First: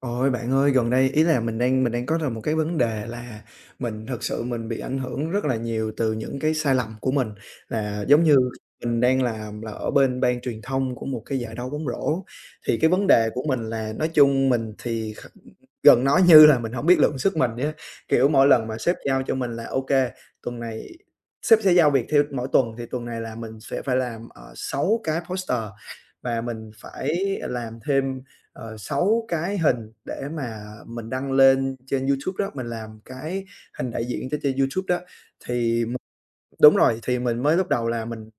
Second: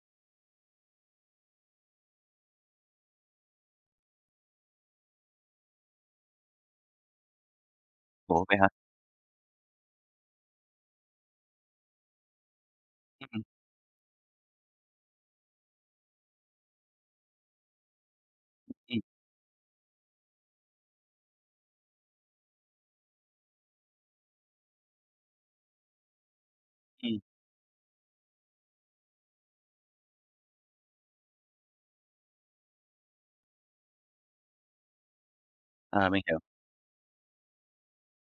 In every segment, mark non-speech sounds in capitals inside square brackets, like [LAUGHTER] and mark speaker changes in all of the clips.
Speaker 1: Ôi, bạn ơi, gần đây ý là mình đang có một cái vấn đề là mình thực sự mình bị ảnh hưởng rất là nhiều từ những cái sai lầm của mình. Là giống như
Speaker 2: Ủa, vậy hả?
Speaker 1: mình đang làm là ở bên ban truyền thông của một cái giải đấu bóng rổ, thì cái vấn đề
Speaker 2: Ừm,
Speaker 1: của mình là nói chung mình thì gần nói như là mình không biết lượng sức mình vậy á. Kiểu, mỗi lần mà sếp
Speaker 2: ừm,
Speaker 1: giao cho mình là "OK, tuần này," sếp sẽ giao việc theo mỗi tuần, thì tuần này là mình sẽ phải làm 6 cái poster và mình
Speaker 2: ừm,
Speaker 1: phải làm thêm 6 cái hình để mà mình đăng lên trên YouTube đó, mình làm cái hình đại diện cho trên YouTube đó. Thì mình
Speaker 2: mình hiểu.
Speaker 1: Đúng rồi. Thì mình mới lúc đầu là mình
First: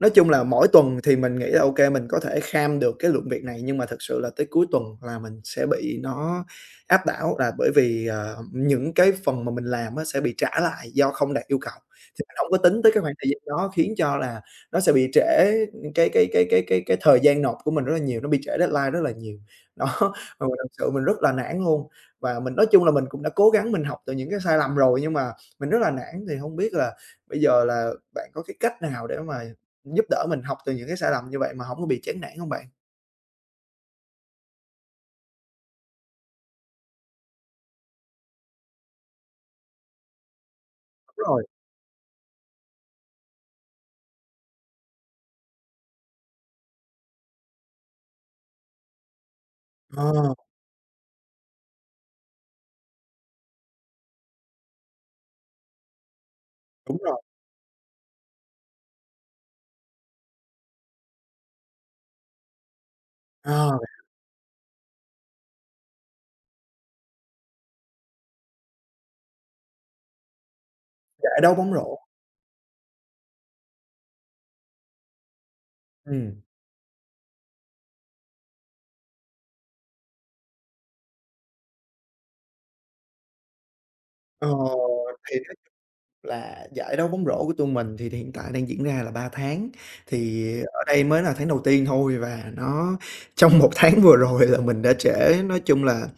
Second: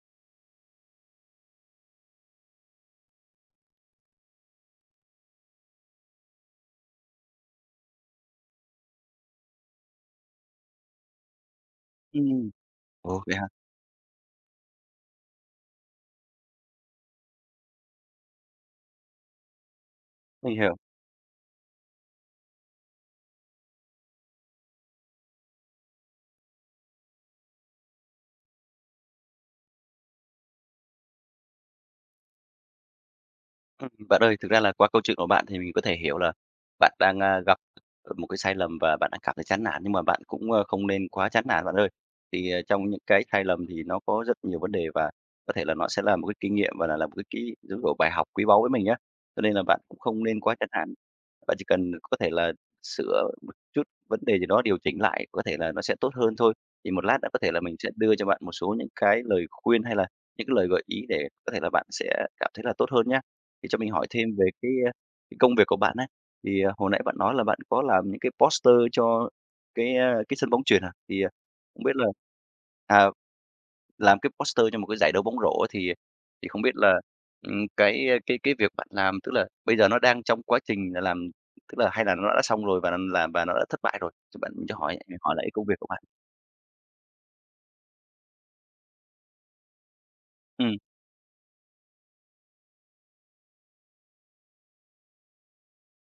Speaker 1: Nói chung là mỗi tuần thì mình nghĩ là ok mình có thể kham được cái lượng việc này, nhưng mà thực sự là tới cuối tuần là mình sẽ bị nó áp đảo, là bởi vì những cái phần mà mình làm á sẽ bị trả lại do không đạt yêu cầu. Thì mình
Speaker 2: Ừm.
Speaker 1: hổng có tính tới cái khoảng
Speaker 2: Ồ,
Speaker 1: thời
Speaker 2: vậy
Speaker 1: gian
Speaker 2: hả?
Speaker 1: đó khiến cho là nó sẽ bị trễ cái thời gian nộp của mình rất là nhiều, nó bị trễ deadline rất là nhiều. [LAUGHS] Đó, và mình
Speaker 2: Mình
Speaker 1: thật
Speaker 2: hiểu.
Speaker 1: sự mình rất là nản luôn, và mình nói chung là mình cũng đã cố gắng mình học từ những cái sai lầm rồi, nhưng mà mình rất là nản. Thì không biết là bây giờ là bạn có cái cách nào để mà giúp đỡ mình học từ những cái sai lầm như vậy mà hổng có bị chán nản hông bạn?
Speaker 2: Bạn ơi, thực ra là qua câu chuyện của bạn thì mình có thể hiểu là bạn đang, gặp một cái sai lầm và bạn đang cảm thấy chán nản, nhưng mà bạn cũng, không nên
Speaker 1: Đúng
Speaker 2: quá
Speaker 1: rồi.
Speaker 2: chán nản bạn ơi. Thì, trong những cái sai lầm thì nó có rất nhiều vấn đề và có thể là nó sẽ là một cái kinh nghiệm và là một cái kỹ giống kiểu, bài học quý báu với mình á, cho nên là bạn cũng không
Speaker 1: Ờ,
Speaker 2: nên quá chán nản. Bạn chỉ cần có thể là sửa một chút vấn đề gì đó, điều chỉnh lại, có thể là nó sẽ tốt hơn thôi. Thì
Speaker 1: đúng
Speaker 2: một lát
Speaker 1: rồi,
Speaker 2: nữa có thể là mình sẽ đưa cho bạn một số những cái lời khuyên hay là những cái lời gợi ý để có thể là bạn sẽ cảm thấy là tốt hơn nhá. Thì
Speaker 1: ờ,
Speaker 2: cho mình hỏi thêm về cái, cái công việc của bạn á, thì, hồi nãy bạn nói là bạn có làm những cái poster cho cái, cái sân bóng chuyền à? Thì,
Speaker 1: giải đấu bóng
Speaker 2: không biết
Speaker 1: rổ.
Speaker 2: là à, làm cái poster cho một cái giải đấu bóng rổ ấy, thì
Speaker 1: Ừm.
Speaker 2: thì không biết là, cái, cái việc bạn làm, tức là bây giờ nó đang trong quá trình là làm tức là hay là nó đã xong rồi và nó làm và nó đã thất bại rồi? Thì
Speaker 1: Ờ,
Speaker 2: bạn mình cho hỏi hỏi
Speaker 1: thì
Speaker 2: lại cái công việc của bạn.
Speaker 1: Là giải đấu bóng rổ của tụi mình thì hiện tại đang diễn ra là 3 tháng, thì
Speaker 2: Ừm,
Speaker 1: ở đây mới là tháng đầu tiên thôi và nó [LAUGHS] trong một tháng vừa rồi là mình đã trễ. Nói chung là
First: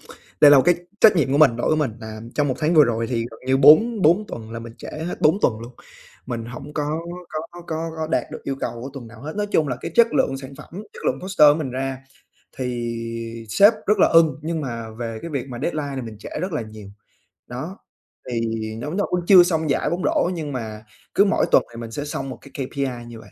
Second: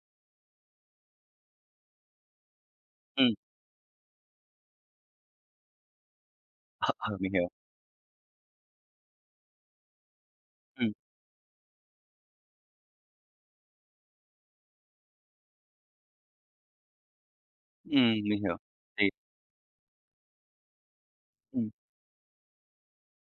Speaker 1: đây là một cái trách nhiệm của mình, lỗi của mình là trong một tháng vừa rồi thì
Speaker 2: ừm,
Speaker 1: gần như 4 4 tuần là mình trễ hết 4 tuần luôn. Mình không có
Speaker 2: mình
Speaker 1: có
Speaker 2: hiểu.
Speaker 1: có có đạt được yêu cầu của tuần nào hết. Nói chung là cái chất lượng sản phẩm,
Speaker 2: Ừm,
Speaker 1: chất lượng poster mình ra thì sếp rất là ưng, nhưng mà về cái việc mà deadline này mình trễ rất là nhiều. Đó,
Speaker 2: mình
Speaker 1: thì
Speaker 2: hiểu.
Speaker 1: nó
Speaker 2: Thì
Speaker 1: cũng chưa xong giải bóng rổ nhưng mà cứ mỗi tuần
Speaker 2: ừm.
Speaker 1: thì mình sẽ xong một cái KPI như vậy.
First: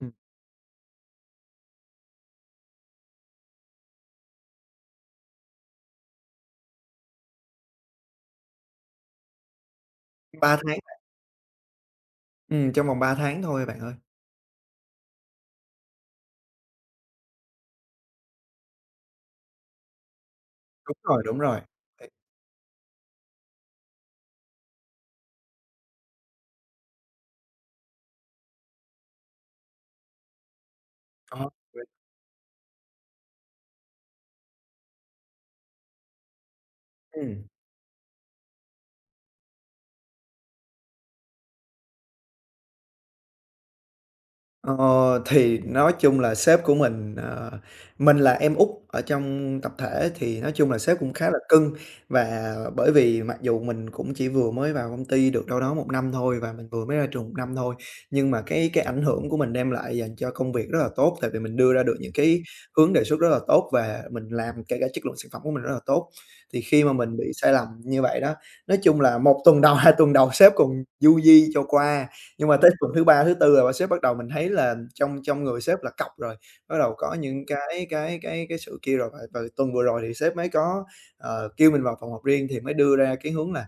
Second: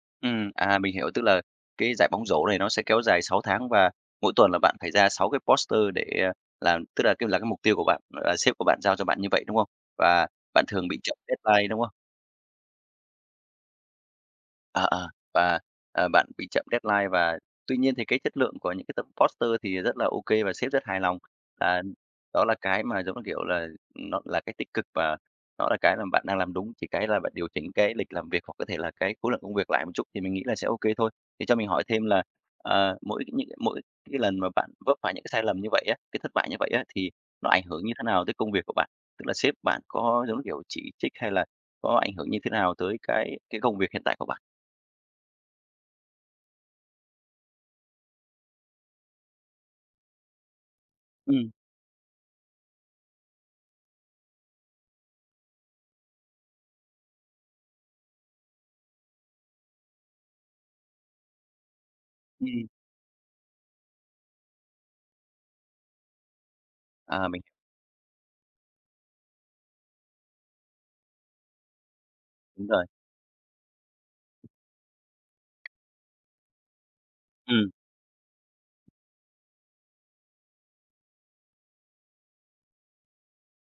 Speaker 1: Ừm.
Speaker 2: Mình hiểu, tức là cái giải bóng rổ này nó sẽ kéo dài 6 tháng và mỗi tuần là bạn phải ra 6 cái poster để, làm tức là cái mục tiêu của bạn, là sếp của bạn giao cho bạn như vậy, đúng không? Và
Speaker 1: 3
Speaker 2: bạn
Speaker 1: tháng,
Speaker 2: thường bị chậm deadline, đúng không?
Speaker 1: trong vòng 3 tháng thôi bạn ơi.
Speaker 2: Ờ, ờ, và, bạn bị chậm deadline và tuy nhiên thì cái chất lượng của những cái tập poster thì rất là ok và sếp rất
Speaker 1: Đúng
Speaker 2: hài lòng.
Speaker 1: rồi, đúng rồi.
Speaker 2: À,
Speaker 1: Vậy
Speaker 2: đó là cái mà, giống như kiểu là, nó là cái tích cực và nó là cái là bạn đang làm đúng, chỉ cái là bạn điều chỉnh cái lịch làm việc hoặc có thể là cái khối lượng công việc lại một chút thì mình nghĩ là sẽ ok thôi. Thì
Speaker 1: đó,
Speaker 2: cho mình hỏi
Speaker 1: vậy
Speaker 2: thêm là, mỗi cái lần mà bạn vấp phải những cái sai lầm như vậy á, cái thất bại như vậy á, thì
Speaker 1: ừm.
Speaker 2: nó ảnh hưởng như thế nào tới công việc của bạn? Tức là sếp bạn có, giống như kiểu, chỉ trích hay là có ảnh hưởng như thế nào tới cái công việc hiện tại của bạn?
Speaker 1: Ờ, thì nói chung là sếp của mình, mình là em út ở trong tập thể thì nói chung là sếp cũng khá là
Speaker 2: Ừm,
Speaker 1: cưng. Và bởi vì mặc dù mình cũng chỉ vừa mới vào công ty được đâu đó một năm thôi và mình vừa mới ra trường một năm thôi, nhưng mà cái ảnh hưởng của mình đem lại dành cho công việc rất là tốt, tại vì mình đưa ra được những cái
Speaker 2: ừm,
Speaker 1: hướng đề xuất rất là tốt và mình làm kể cả chất lượng sản phẩm của mình rất là tốt. Thì khi mà mình
Speaker 2: À,
Speaker 1: bị
Speaker 2: mình
Speaker 1: sai lầm như vậy đó, nói chung là một tuần đầu, [LAUGHS] 2 tuần đầu sếp còn du di cho qua. Nhưng mà
Speaker 2: đúng
Speaker 1: tới
Speaker 2: rồi.
Speaker 1: tuần thứ ba, thứ tư là bà sếp bắt đầu mình thấy là trong trong người sếp là cọc rồi, bắt đầu có những
Speaker 2: Ừm,
Speaker 1: cái sự kia rồi. Và tuần vừa rồi thì sếp mới có kêu mình vào phòng họp riêng thì mới đưa ra cái hướng là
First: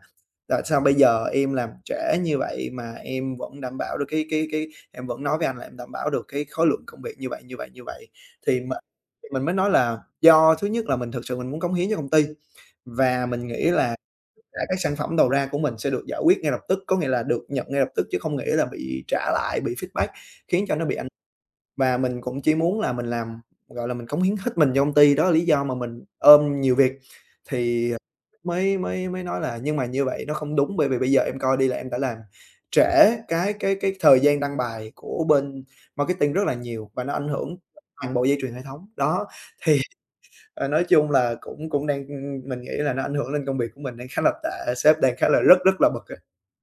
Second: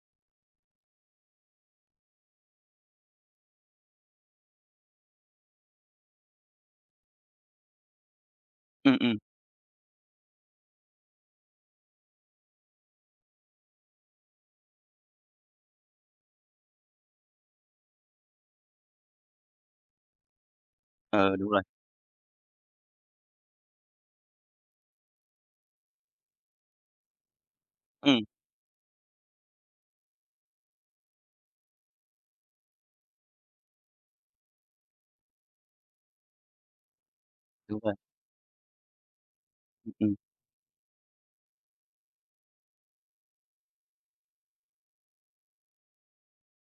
Speaker 1: "Tại sao bây giờ em làm trễ như vậy mà em vẫn đảm bảo được cái em vẫn nói với anh là em đảm bảo được cái khối lượng công việc như vậy, như vậy, như vậy." Thì m
Speaker 2: ừm, ừm,
Speaker 1: thì mình mới nói là do thứ nhất là mình thực sự mình muốn cống hiến cho công ty và mình nghĩ là các sản phẩm đầu ra của mình sẽ được giải quyết ngay lập tức, có nghĩa là được nhận ngay lập tức chứ không nghĩa là bị trả lại, bị feedback, khiến cho nó bị ảnh
Speaker 2: ờ, đúng rồi.
Speaker 1: và mình cũng chỉ muốn là mình làm, gọi là, mình cống hiến hết mình cho công ty, đó là lý do mà mình ôm nhiều việc. Thì
Speaker 2: Ừm,
Speaker 1: mới mới mới nói là "Nhưng mà như vậy nó không đúng, bởi vì bây giờ em coi đi là em đã làm trễ cái thời gian đăng bài của bên marketing rất là nhiều và nó ảnh hưởng
Speaker 2: đúng rồi,
Speaker 1: toàn bộ dây chuyền hệ thống." Đó, thì
Speaker 2: ừm, ừm,
Speaker 1: Nói chung là cũng cũng mình nghĩ là nó ảnh hưởng lên công việc của mình đang khá là tệ, sếp đang khá là rất rất là bực á,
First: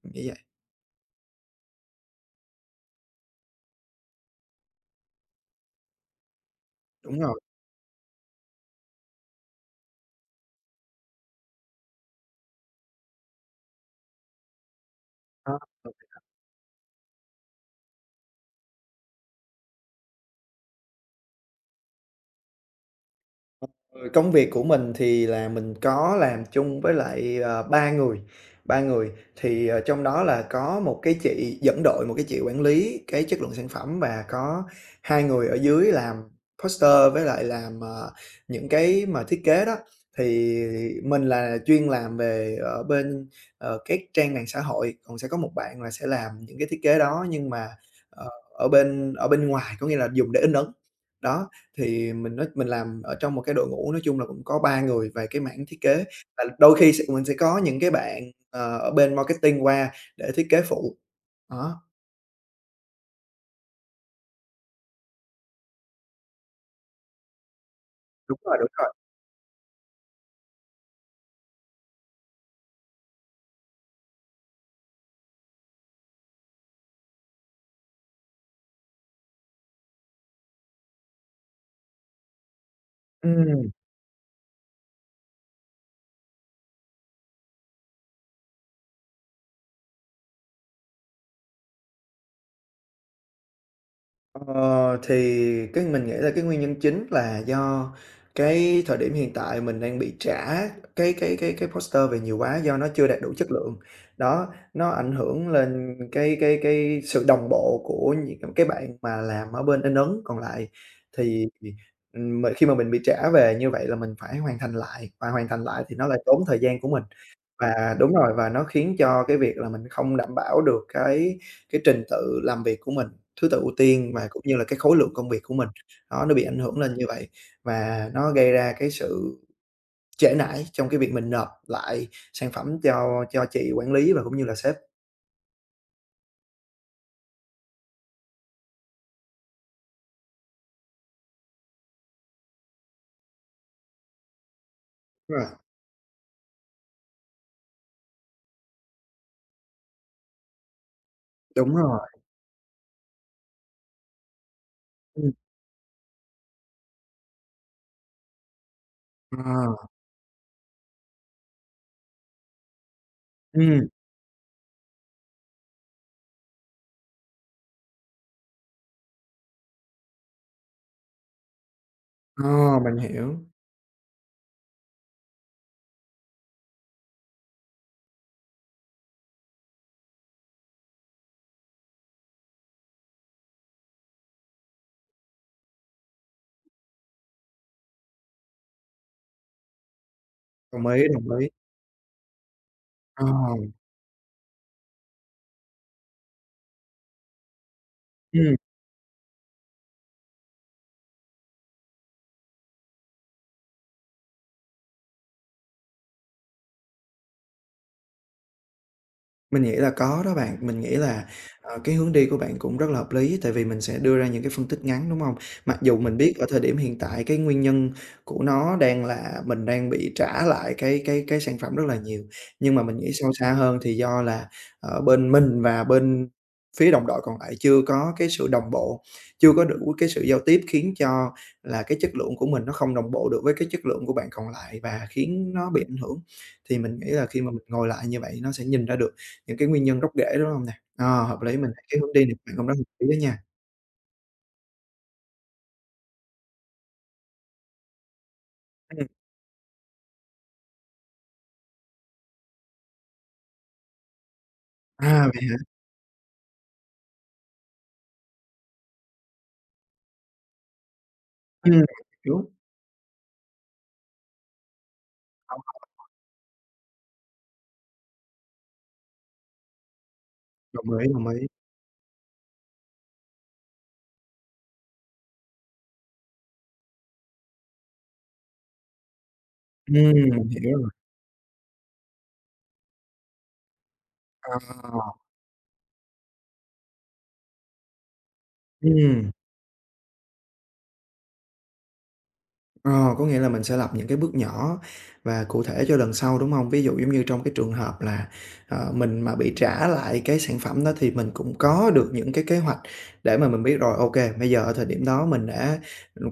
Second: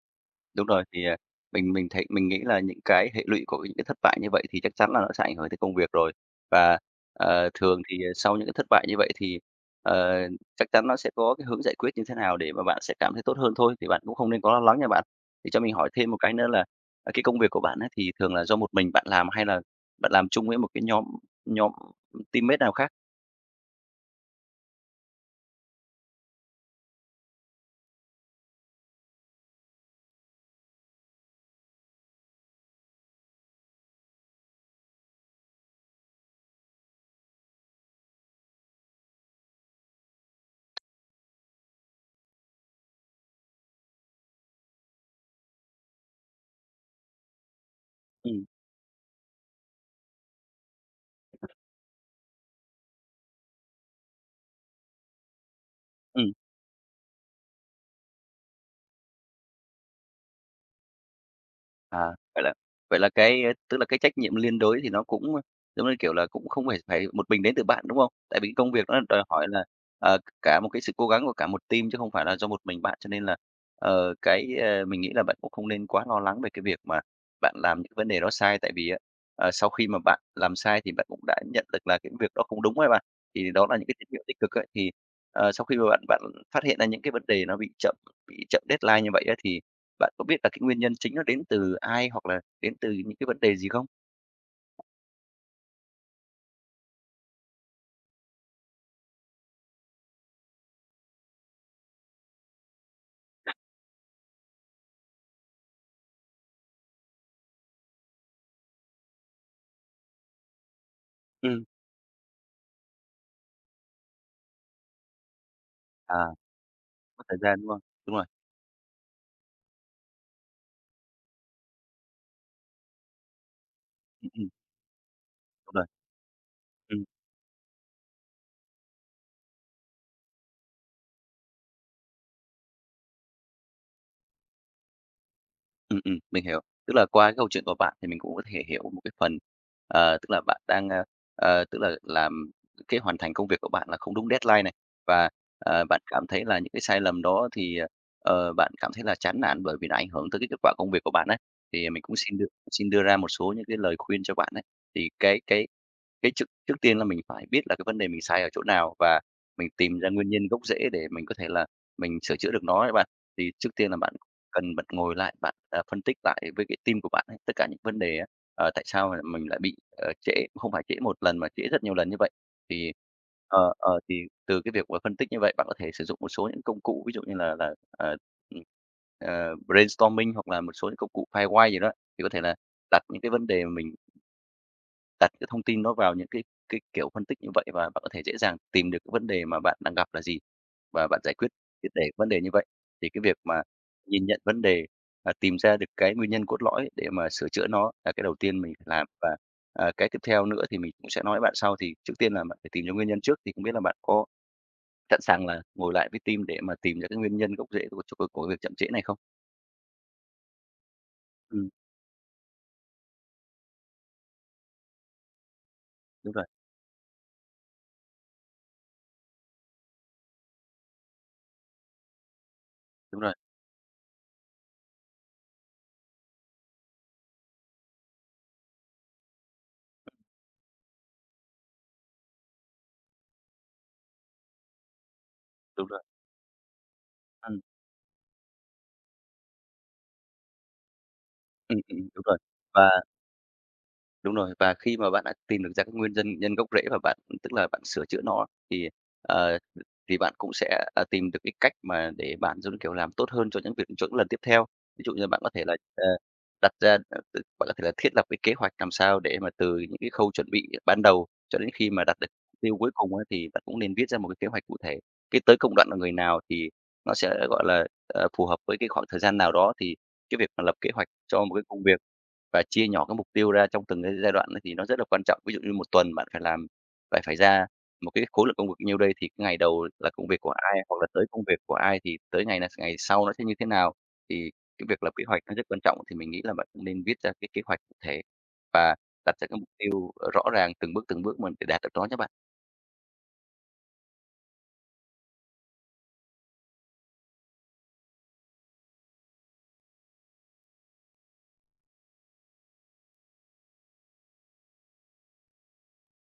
Speaker 1: mình nghĩ vậy.
Speaker 2: đúng rồi. Thì, mình thấy mình nghĩ là những cái hệ lụy của những cái thất bại như vậy thì chắc chắn là nó sẽ ảnh hưởng tới công việc rồi. Và,
Speaker 1: Đúng rồi,
Speaker 2: thường thì, sau những cái thất bại như vậy thì, ờ, chắc chắn nó sẽ có cái hướng giải quyết như thế nào để mà bạn sẽ cảm thấy tốt hơn thôi, thì bạn cũng không nên quá lo lắng nha bạn. Thì
Speaker 1: đó.
Speaker 2: cho mình hỏi thêm một cái nữa là, cái công việc của bạn á thì thường là do một mình bạn làm hay là bạn làm chung với một cái nhóm nhóm teammate nào khác?
Speaker 1: Ừ, công việc của mình thì là mình có làm chung với lại 3 người, 3 người thì trong đó là có một cái chị dẫn đội, một cái chị quản lý cái chất lượng sản phẩm và có 2 người ở dưới làm poster với lại làm những cái mà thiết kế đó. Thì mình là chuyên làm về ở bên các trang mạng xã hội, còn sẽ có một bạn là sẽ làm những cái thiết kế đó nhưng mà, ờ,
Speaker 2: Ừm,
Speaker 1: ở bên ngoài, có nghĩa là dùng để in ấn. Đó, thì mình nói mình làm ở trong một cái đội ngũ nói chung là cũng có 3 người về cái mảng thiết kế,
Speaker 2: ừm.
Speaker 1: và đôi khi mình sẽ có những cái bạn ở bên marketing qua để thiết kế phụ. Đó,
Speaker 2: À, vậy là vậy là cái, tức là cái trách nhiệm liên đới thì nó cũng, giống như kiểu là, cũng không phải phải một mình đến từ bạn, đúng không?
Speaker 1: đúng
Speaker 2: Tại vì
Speaker 1: rồi, đúng
Speaker 2: công việc
Speaker 1: rồi.
Speaker 2: nó đòi hỏi là, cả một cái sự cố gắng của cả một team chứ không phải là do một mình bạn, cho nên là, cái, mình nghĩ là bạn cũng không nên quá lo lắng về cái việc mà bạn làm những vấn đề đó sai, tại vì á, sau khi mà bạn làm sai thì bạn cũng đã nhận được là cái việc đó không đúng ấy bạn. Thì đó
Speaker 1: Ừm.
Speaker 2: là những cái tín hiệu tích cực ấy, thì, sau khi mà bạn bạn phát hiện ra những cái vấn đề nó bị chậm deadline như vậy á, thì bạn có biết là cái nguyên nhân chính nó đến từ ai hoặc là đến từ những cái vấn đề gì không?
Speaker 1: Ờ, thì cái mình nghĩ là cái nguyên nhân chính là do cái thời điểm hiện tại mình đang bị trả cái poster về nhiều quá do nó chưa đạt đủ chất lượng. Đó, nó ảnh hưởng lên cái sự đồng bộ của những cái bạn mà làm ở bên in ấn còn lại. Thì
Speaker 2: Ừ.
Speaker 1: mà khi mà mình bị trả về như vậy là mình phải hoàn thành lại, và hoàn thành lại thì nó lại
Speaker 2: À,
Speaker 1: tốn thời gian của mình.
Speaker 2: mất thời gian, đúng không?
Speaker 1: Và đúng
Speaker 2: Đúng rồi.
Speaker 1: rồi, và nó khiến cho cái việc là mình không đảm bảo được cái trình tự làm việc của mình, thứ tự ưu tiên và
Speaker 2: Ừm,
Speaker 1: cũng
Speaker 2: ừm,
Speaker 1: như là cái khối lượng công việc của mình,
Speaker 2: đúng rồi.
Speaker 1: đó, nó bị ảnh hưởng lên
Speaker 2: Ừ.
Speaker 1: như vậy. Và nó gây ra cái sự trễ nải trong cái việc mình nộp lại sản phẩm cho chị quản lý và cũng như là sếp.
Speaker 2: Mình hiểu. Tức là qua cái câu chuyện của bạn thì mình cũng có thể hiểu một cái phần, tức là bạn đang, tức là làm cái hoàn thành công việc của bạn là không đúng deadline này, và,
Speaker 1: Đúng rồi,
Speaker 2: bạn cảm thấy là những cái sai lầm đó thì, bạn cảm thấy là chán nản bởi vì nó ảnh hưởng tới cái kết quả công việc của bạn ấy.
Speaker 1: đúng
Speaker 2: Thì mình
Speaker 1: rồi,
Speaker 2: cũng xin đưa ra một số những cái lời khuyên cho bạn ấy. Thì
Speaker 1: ừm,
Speaker 2: cái trước trước tiên là mình phải biết là cái vấn đề mình sai ở chỗ nào và mình
Speaker 1: ờ,
Speaker 2: tìm ra nguyên nhân gốc rễ để mình có thể là mình sửa chữa được nó ấy bạn. Thì trước
Speaker 1: ừm,
Speaker 2: tiên là bạn cần bật ngồi lại, bạn, phân tích lại với cái team của bạn ấy, tất cả những vấn đề á, tại sao mà mình lại bị, trễ, không phải trễ một lần mà trễ rất nhiều lần như vậy.
Speaker 1: ờ,
Speaker 2: Thì,
Speaker 1: mình hiểu,
Speaker 2: thì từ cái việc mà phân tích như vậy, bạn có thể sử dụng một số những công cụ, ví dụ như là, ừm, brainstorming hoặc là một số những công cụ firewire gì đó, thì có thể là đặt những cái vấn đề mà mình đặt cái thông tin nó vào những cái kiểu phân tích như vậy và bạn có thể dễ dàng tìm được cái vấn đề mà bạn đang gặp là gì và bạn giải
Speaker 1: đồng ý,
Speaker 2: quyết triệt để vấn đề như vậy. Thì cái
Speaker 1: ờ,
Speaker 2: việc mà nhìn nhận vấn đề, tìm ra được cái nguyên nhân cốt lõi để mà sửa chữa nó là cái đầu
Speaker 1: ừm.
Speaker 2: tiên mình phải làm và, cái tiếp theo nữa thì mình cũng sẽ nói với bạn sau. Thì trước tiên là bạn phải tìm ra nguyên nhân trước, thì không biết là bạn có sẵn sàng là ngồi lại với team để mà tìm ra cái nguyên nhân gốc rễ của việc chậm trễ này không?
Speaker 1: Mình nghĩ là có đó bạn. Mình nghĩ là
Speaker 2: Ừm,
Speaker 1: cái hướng đi của bạn cũng rất là hợp lý, tại vì mình sẽ đưa ra những cái phân tích ngắn, đúng không? Mặc dù mình biết
Speaker 2: đúng
Speaker 1: ở
Speaker 2: rồi,
Speaker 1: thời điểm hiện tại cái nguyên nhân của nó đang là mình đang bị trả lại cái sản phẩm rất là nhiều, nhưng mà mình nghĩ
Speaker 2: đúng
Speaker 1: sâu
Speaker 2: rồi,
Speaker 1: xa hơn thì do là bên mình và bên phía đồng đội còn lại chưa có cái sự đồng bộ, chưa có đủ cái sự giao tiếp khiến cho là cái chất lượng của mình nó không đồng bộ được với cái chất lượng của bạn còn lại và khiến nó bị
Speaker 2: đúng
Speaker 1: ảnh
Speaker 2: rồi.
Speaker 1: hưởng. Thì mình nghĩ là khi mà
Speaker 2: Ừm,
Speaker 1: mình ngồi lại như vậy nó sẽ nhìn ra được những cái nguyên nhân gốc rễ, đúng hông nè? Ờ, hợp lý, mình thấy cái hướng
Speaker 2: đúng
Speaker 1: đi này
Speaker 2: rồi.
Speaker 1: của bạn cũng rất hợp
Speaker 2: Và
Speaker 1: lý đó nha.
Speaker 2: đúng rồi, và khi mà bạn đã tìm được ra cái nguyên nhân nhân gốc rễ và bạn tức là bạn sửa chữa nó thì,
Speaker 1: Ừm.
Speaker 2: ờ, thì bạn cũng sẽ, tìm được cái cách mà để bạn, giống như kiểu, làm tốt hơn cho những việc cho những lần tiếp theo. Ví dụ
Speaker 1: À,
Speaker 2: như bạn
Speaker 1: vậy
Speaker 2: có
Speaker 1: hả?
Speaker 2: thể là, đặt ra ờ, t bạn có thể là thiết lập cái kế hoạch làm sao để mà từ những cái khâu chuẩn bị ban đầu cho đến
Speaker 1: Ừm,
Speaker 2: khi mà đạt được
Speaker 1: đúng,
Speaker 2: mục tiêu cuối cùng á, thì bạn cũng nên viết ra một cái kế hoạch cụ thể. Cái tới công đoạn là người nào thì nó sẽ, gọi là, phù hợp với cái khoảng thời gian nào đó, thì cái việc mà lập kế
Speaker 1: đồng ý,
Speaker 2: hoạch
Speaker 1: đồng
Speaker 2: cho
Speaker 1: ý.
Speaker 2: một cái công việc và chia nhỏ cái mục tiêu ra trong từng cái giai đoạn ấy thì nó rất là quan trọng. Ví dụ như một tuần bạn phải làm phải phải ra một cái khối lượng công việc nhiêu đây thì cái ngày đầu là
Speaker 1: Ừm,
Speaker 2: công việc
Speaker 1: mình
Speaker 2: của
Speaker 1: hiểu
Speaker 2: ai,
Speaker 1: rồi.
Speaker 2: hoặc là tới công việc của ai thì tới ngày là ngày sau nó sẽ như thế nào. Thì
Speaker 1: Ờ,
Speaker 2: cái việc lập kế hoạch nó rất quan trọng, thì mình nghĩ là bạn cũng nên viết ra cái kế hoạch cụ thể và
Speaker 1: ừm.
Speaker 2: đặt ra cái mục tiêu, rõ ràng từng bước mình để đạt được nó nhé bạn.
Speaker 1: Ờ, có nghĩa là mình sẽ lập những cái bước nhỏ và cụ thể cho lần sau, đúng không? Ví dụ giống như trong cái trường hợp là mình mà bị trả lại cái sản phẩm đó thì mình cũng có được những cái kế hoạch để mà mình biết rồi, ok bây giờ ở thời điểm đó mình đã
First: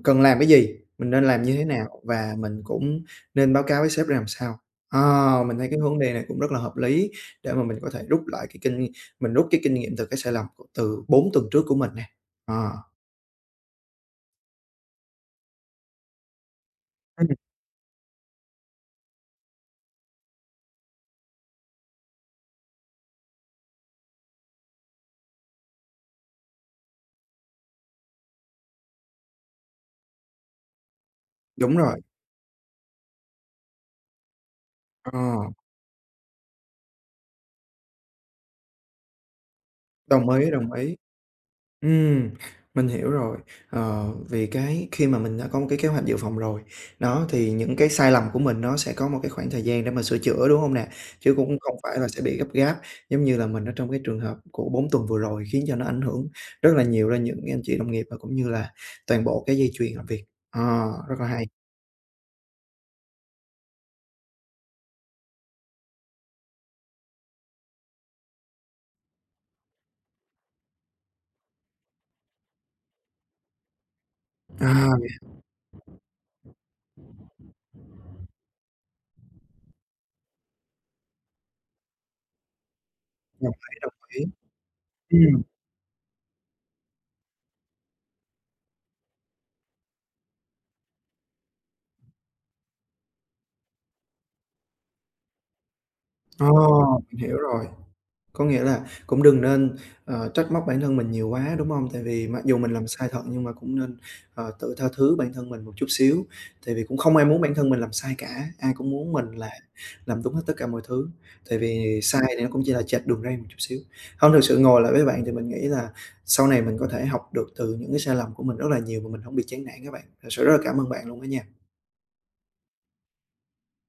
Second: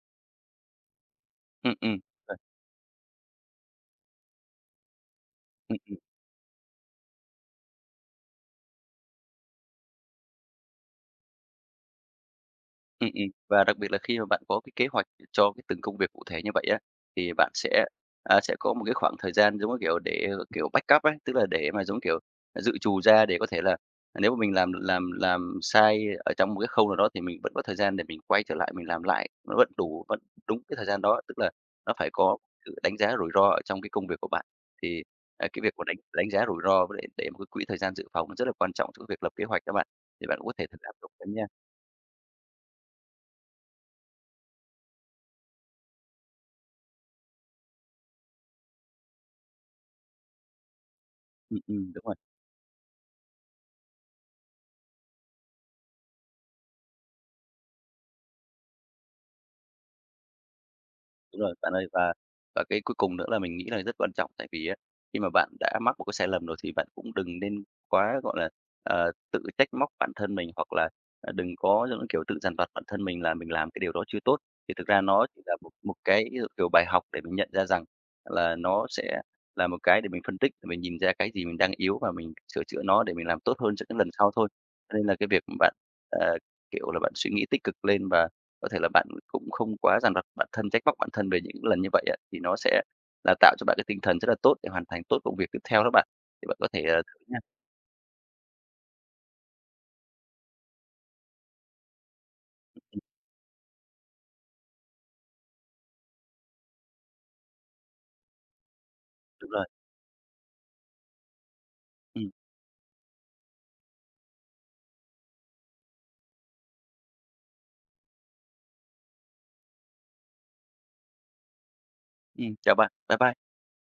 Speaker 1: cần làm cái gì, mình nên làm như thế
Speaker 2: Ừm, ừm,
Speaker 1: nào và
Speaker 2: rồi.
Speaker 1: mình cũng nên báo cáo với sếp làm sao. Ờ, mình thấy cái hướng đi này cũng rất là hợp lý để mà mình có thể rút lại cái kinh mình rút cái kinh nghiệm từ cái sai lầm của từ 4 tuần trước của mình nè. Ờ,
Speaker 2: Và đặc biệt là khi mà bạn có cái kế hoạch cho cái từng công việc cụ thể như vậy á,
Speaker 1: ừm.
Speaker 2: thì bạn sẽ, sẽ có một cái khoảng thời gian, giống như kiểu, để, kiểu, backup ấy, tức là để mà, giống kiểu, dự trù ra để có thể là nếu mà mình làm sai ở trong một cái khâu nào đó thì mình vẫn có thời gian để mình quay trở lại mình làm lại, nó vẫn đủ, vẫn đúng cái thời gian đó. Tức là
Speaker 1: Đúng
Speaker 2: nó
Speaker 1: rồi,
Speaker 2: phải có sự đánh giá rủi ro ở trong cái công việc của bạn, thì,
Speaker 1: ờ,
Speaker 2: cái việc của đánh đánh giá rủi ro để một cái quỹ thời gian dự phòng nó rất là quan trọng trong cái việc lập kế hoạch các bạn, thì
Speaker 1: đồng
Speaker 2: bạn cũng
Speaker 1: ý,
Speaker 2: có thể
Speaker 1: đồng
Speaker 2: thử áp
Speaker 1: ý.
Speaker 2: dụng xem nha.
Speaker 1: Ừm, mình hiểu rồi. Ờ, vì cái khi mà mình đã có một cái kế hoạch dự phòng rồi, đó, thì những cái sai lầm của mình nó sẽ có một cái khoảng thời gian để mà sửa chữa, đúng không nè? Chứ cũng không phải
Speaker 2: Đúng
Speaker 1: là
Speaker 2: rồi.
Speaker 1: sẽ bị gấp gáp, giống như là mình ở trong cái trường hợp của 4 tuần vừa rồi, khiến cho nó ảnh hưởng rất là nhiều lên những anh chị đồng nghiệp và cũng như là toàn bộ cái dây chuyền làm việc. Ờ, rất là
Speaker 2: Đúng
Speaker 1: hay.
Speaker 2: rồi, bạn ơi. Và cái cuối cùng nữa là mình nghĩ là rất quan trọng, tại vì á, khi mà bạn đã mắc một cái sai lầm rồi thì bạn cũng đừng nên quá, gọi là, tự trách móc bản thân mình, hoặc là, đừng có những kiểu tự dằn vặt bản thân mình là mình làm cái điều đó chưa tốt. Thì
Speaker 1: À,
Speaker 2: thực ra nó chỉ là một một cái, kiểu kiểu, bài học để mình nhận ra rằng là nó sẽ là một cái để mình phân tích, để mình nhìn ra cái gì mình đang yếu và mình sửa chữa nó để mình làm
Speaker 1: đồng
Speaker 2: tốt hơn
Speaker 1: ý,
Speaker 2: cho
Speaker 1: đồng
Speaker 2: cái lần
Speaker 1: ý.
Speaker 2: sau thôi. Cho nên là cái
Speaker 1: Ừm,
Speaker 2: việc mà bạn, ờ, kiểu là, bạn suy nghĩ tích cực lên và có thể là bạn cũng không quá dằn vặt bản thân, trách móc bản thân về những lần như vậy á, thì nó sẽ là tạo cho bạn cái tinh thần rất là tốt để hoàn thành tốt công việc tiếp theo đó bạn. Thì
Speaker 1: ờ,
Speaker 2: bạn có thể,
Speaker 1: mình
Speaker 2: thử
Speaker 1: hiểu
Speaker 2: nha.
Speaker 1: rồi. Có nghĩa là cũng đừng nên trách móc bản thân mình nhiều quá, đúng không? Tại vì mặc dù mình làm sai thật nhưng mà cũng nên tự tha thứ bản thân mình một chút xíu, tại vì cũng không ai muốn bản thân mình làm sai cả, ai cũng muốn mình là
Speaker 2: Đúng rồi.
Speaker 1: làm đúng hết tất cả mọi thứ, tại vì sai
Speaker 2: Ừm,
Speaker 1: thì nó cũng chỉ là chệch đường ray một chút xíu. Hông, thực sự ngồi lại với bạn thì mình nghĩ là sau này mình có thể học được từ những cái sai lầm của mình rất là nhiều mà mình không bị chán nản các bạn. Thực sự rất là cảm ơn bạn luôn á nha.
Speaker 2: chào bạn. Bye bye.